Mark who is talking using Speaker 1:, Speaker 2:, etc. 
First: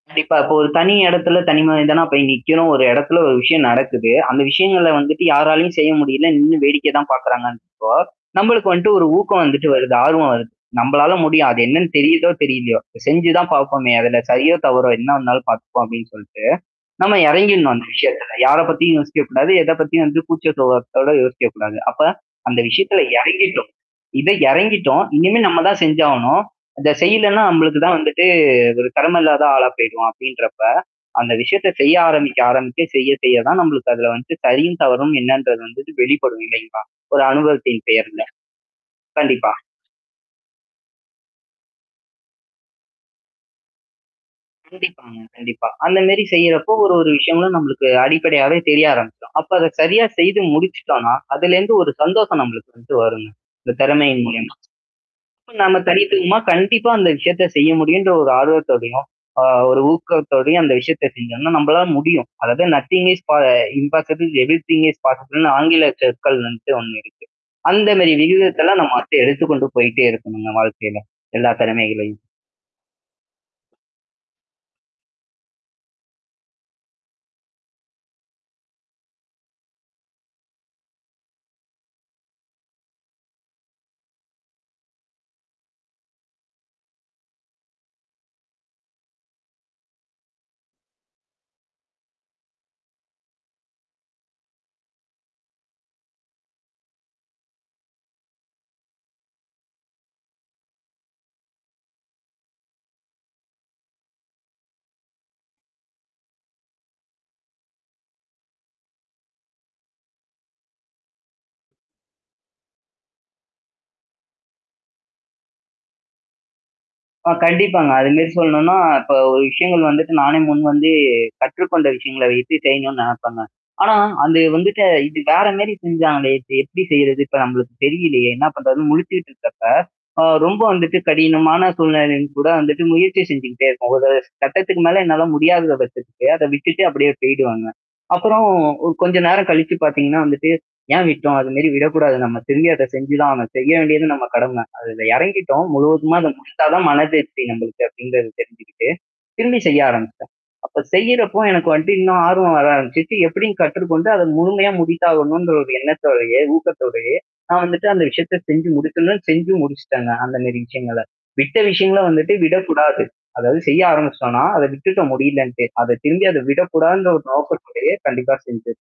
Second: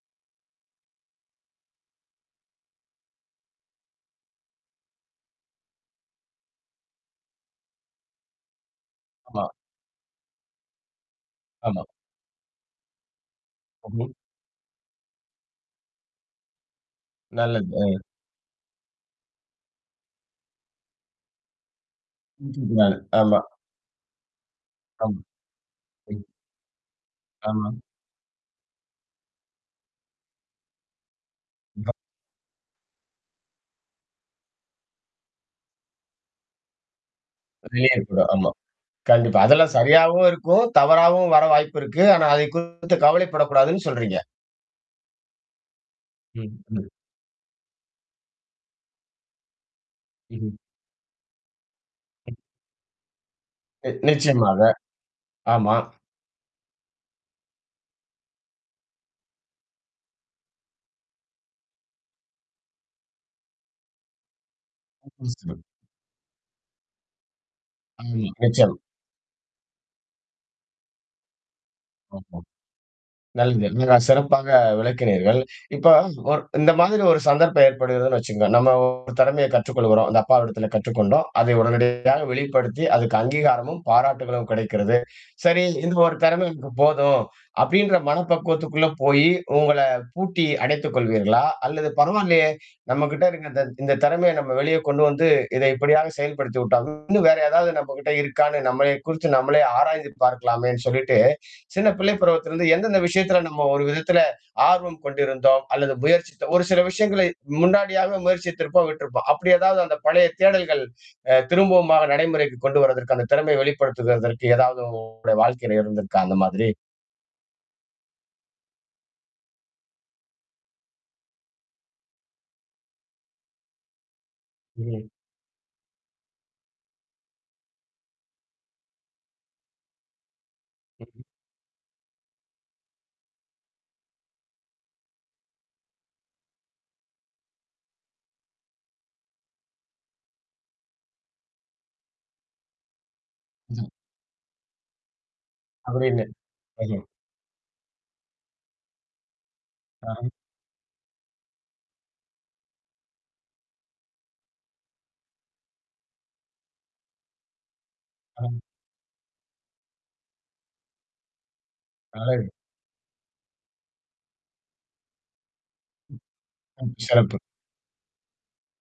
Speaker 1: கண்டிப்பா. இப்போ ஒரு தனி இடத்துல, தனி மனிதனா போய் நிக்கணும் ஒரு எடத்துல, ஒரு விஷயம் நடக்குது. அந்த விஷயங்கள வந்துட்டு யாராலயும் செய்ய முடில, நின்னு வேடிக்கை தான் பாக்கறாங்கன்றப்போ, நம்பளுக்கு வந்துட்டு ஒரு ஊக்கம்
Speaker 2: ஆமா.
Speaker 1: வந்துட்டு வருது, ஆர்வம் வருது. நம்பளால முடியும். அது
Speaker 2: ஆமா.
Speaker 1: என்னன்னு தெரியுதோ தெரிலையோ, செஞ்சு தான் பாப்போமே
Speaker 2: [unintelligible]
Speaker 1: அதுல சரியோ தவறோ, என்ன வந்தாலும் பாத்தப்போம் அப்படின்னு சொல்லட்டு, நம்ம
Speaker 2: நல்லது,
Speaker 1: எறங்கிடணும். அந்த
Speaker 2: அ.
Speaker 1: விஷயத்துல, யார பத்தியும் யோசிக்கக்கூடாது. எத பத்தியும் வந்து கூச்சசுபாவத்தோட யோசிக்கக்கூடாது. அப்ப அந்த விஷயத்ல
Speaker 2: [unintelligible] ஆமா.
Speaker 1: எறங்கிட்டோம் இத எறங்கிட்டோம்.
Speaker 2: கம்.
Speaker 1: இனிமே நம்ம தான்
Speaker 2: ம்.
Speaker 1: செஞ்சாகணும். அந்த செய்யலன்னா
Speaker 2: ஆமா.
Speaker 1: நம்மளுக்கு தான் வந்துட்டு ஒரு கடம இல்லாத ஆளா போய்டுவோம் அப்டின்றப்ப. அந்த விஷயத்த செய்ய
Speaker 2: [unintelligible]
Speaker 1: ஆரம்பிக்க, ஆரம்பிக்க செய்ய, செய்ய தான் நம்மளுக்கு அதுல வந்து சரியும், தவறும் என்னன்றது வந்து வெளிப்படும் இல்லைங்களா? ஒரு அனுபவத்தின்
Speaker 2: அதுலயே
Speaker 1: பேர்ல.
Speaker 2: இருக்கணும் ஆமா. கண்டிப்பா.
Speaker 1: கண்டிப்பா.
Speaker 2: அதெல்லாம் சரியாவும் இருக்கும், தவறாவும் வர வாய்ப்பு இருக்கு. ஆனா அதைக் குறித்து கவலைப்படக்கூடாதுன்னு சொல்றீங்க.
Speaker 1: ம் கண்டிப்பா. அந்த மாரி
Speaker 2: ம்,
Speaker 1: செய்றப்போ,
Speaker 2: ம்.
Speaker 1: ஒரு ஒரு விஷயங்களும் நமளுக்கு அடிப்படையாவே தெரிய ஆரம்பிக்கும். அப்ப அத சரியா செய்து
Speaker 2: ம்ஹ்ம்.
Speaker 1: முடிச்சுட்டோம்னா, அதுலேந்து ஒரு
Speaker 2: ம்.
Speaker 1: சந்தோஷம் நம்மளுக்கு வந்து வருங்க. அந்த
Speaker 2: நி
Speaker 1: திறமையின் மூலியமா.
Speaker 2: நிச்சயமாக. ஆமா.
Speaker 1: நம்ம தனித்துவமா கண்டிப்பா அந்த விஷயத்த செய்ய முடியுன்ற ஒரு ஆர்வத்தோடையும், அ ஒரு ஊக்கத்தோடையும், அந்த விஷயத்த செஞ்ஜோம்னா, நம்பளால முடியும். அதாவது நத்திங் ஸ் பா இம் பாசிபில் எவ்ரி திங் ஸ்
Speaker 2: [unintelligible]
Speaker 1: பாசிபிள்ன்னு
Speaker 2: [unintelligible]
Speaker 1: ஆங்கில சொற்கள் வந்துட்டு ஒண்ணு இருக்கு. அந்த மாரி
Speaker 2: ஆமா, நிச்சியம்.
Speaker 1: வியுகத்தெல்லாம் நம்ம அப்டியே எடுத்துக்க கொண்டு போயி்டே இருக்கணுங்க வாழ்க்கையில. எல்லா திறமைகளையும்.
Speaker 2: ஆமா. நல்லது. மிக சிறப்பாக விளக்கினீர்கள். இப்ப ஒரு இந்த மாதிரி ஒரு சந்தர்ப்பம் ஏற்படுகிறதுன்னு வச்சுக்கோங்க. நம்ம திறமைய கற்றுக்கொள்கிறோம். அந்த அப்பா விடத்தில கற்றுக்கொண்டோம். அதை உடனடியாக வெளிப்படுத்தி, அதுக்கு அங்கீகாரமும், பாராட்டுகளும் கெடைக்கிறது. சரி இந்த ஒரு திறமைக்கு போதும். அப்படின்ற மன பக்குவத்துக்குள்ள போயி உங்கள பூட்டி அடைத்துக் கொள்வீர்களா? அல்லது பரவால்லையே! நம்மகிட்ட இருக்கத இந்த திறமைய நம்ம வெளிய கொண்டு வந்து இத எப்படியாது செயல்படுத்தி விட்டால் இன்னும் வேற ஏதாவது நம்மகிட்ட இருக்கான்னு நம்மளைய குறிச்சு நம்மளே ஆராய்ந்து பார்க்கலாமேன்னு சொல்லிட்டு சின்ன பிள்ளை பருவத்தில இருந்து எந்தெந்த விஷயத்துல நம்ம ஒரு விதத்தில ஆர்வம் கொண்டிருந்தோம், அல்லது முயற்சித்தோ ஒரு சில விஷயங்களை முன்னாடியாக முயற்சித்திருப்போம் விட்டிருப்போம். அப்டி ஏதாவது அந்த பழைய தேடல்கள் அ திரும்பவமார நடைமுறைக்கு கொண்டு வரதற்கு, அந்த திறமைய வெளிப்படுத்துததற்கு, ஏதாவது உங்களுடைய வாழ்க்கைல இருந்திருக்கா அந்த மாதிரி?
Speaker 1: ஆ கண்டிப்பாங்க. அது மாரி சொல்ணும்னா, இப்ப ஒரு விஷயங்கள் வந்துட்டு நானே முன் வந்து கற்றுக்கொண்ட விஷயங்கள வைத்து செய்யணும்னு நெனப்பேங்க. ஆனா, அந்த வந்துட்டு
Speaker 2: ம்ஹ்ம்.
Speaker 1: இது வேற மேரி செஞ்சாங்களே. இப்ப எப்டி செய்றது? இப்ப நம்மளுக்கு தெரியலையே! என்ன பண்றதுன்னு முழிச்சுக்கிட்டு இருக்கப்ப, அ ரொம்ப வந்துட்டு
Speaker 2: மஹ்ம்
Speaker 1: கடினமான சூழ்நிலைல கூட வந்துட்டு முயற்சி செஞ்சுகிட்டே இருப்பேன். ஒரு கட்டத்துக்கு மேல என்னால முடியாத பட்சத்துக்கு அத விட்டுட்டு அப்படியே போய்டுவேங்க. அப்புறம் ஒ கொஞ்ச நேரம் கழிச்சு பாத்தீங்கன்னா வந்துட்டு ஏன் விட்டோம்? அதுமரி விடக்கூடாது நம்ம, திரும்பி அத செஞ்சு தான் ஆகணும். செய்ய
Speaker 2: [unintelligible]
Speaker 1: வேண்டியது நம்ம கடமை. அதுல எறங்கிட்டோம். முழுவதுமா
Speaker 2: அப்படின்னு
Speaker 1: அத முடிச்சா தான்
Speaker 2: [unintelligible]
Speaker 1: மனதிருப்தி நமளுக்கு அப்டின்றத தெரிஞ்சுக்கிட்டு. திரும்பி செய்ய
Speaker 2: ஆ.
Speaker 1: ஆரம்பிப்பேன். அப்ப செய்றப்போ எனக்கு வந்துட்டு இன்னும் ஆர்வம் வர ஆரம்பிச்சுச்சு எப்டின்னு கற்றுக்கொண்டு அத முழுமையா முடித்தாகணுன்ற ஒரு எண்ணத்தோடையே, ஊக்கத்தோடையே, நான் வந்துட்டு அந்த விஷயத்த
Speaker 2: அ.
Speaker 1: செஞ்சு முடிக்கணுன்னு செஞ்சு முடிச்சுட்டேங்க. அந்த மேரி விஷயங்கள, விட்ட விஷயங்கள வந்துட்டு
Speaker 2: அழகு.
Speaker 1: விடக்கூடாது. அதாவது செய்ய ஆரம்பிச்சுட்டோம்னா, அத விட்டுட்ட முடிலன்ட்டு. அத திரும்பி அத
Speaker 2: ம்.
Speaker 1: விடக்கூடாதுன்ற ஒரு
Speaker 2: சிறப்பு.
Speaker 1: நோக்கத்தோடயே கண்டிப்பா செஞ்சு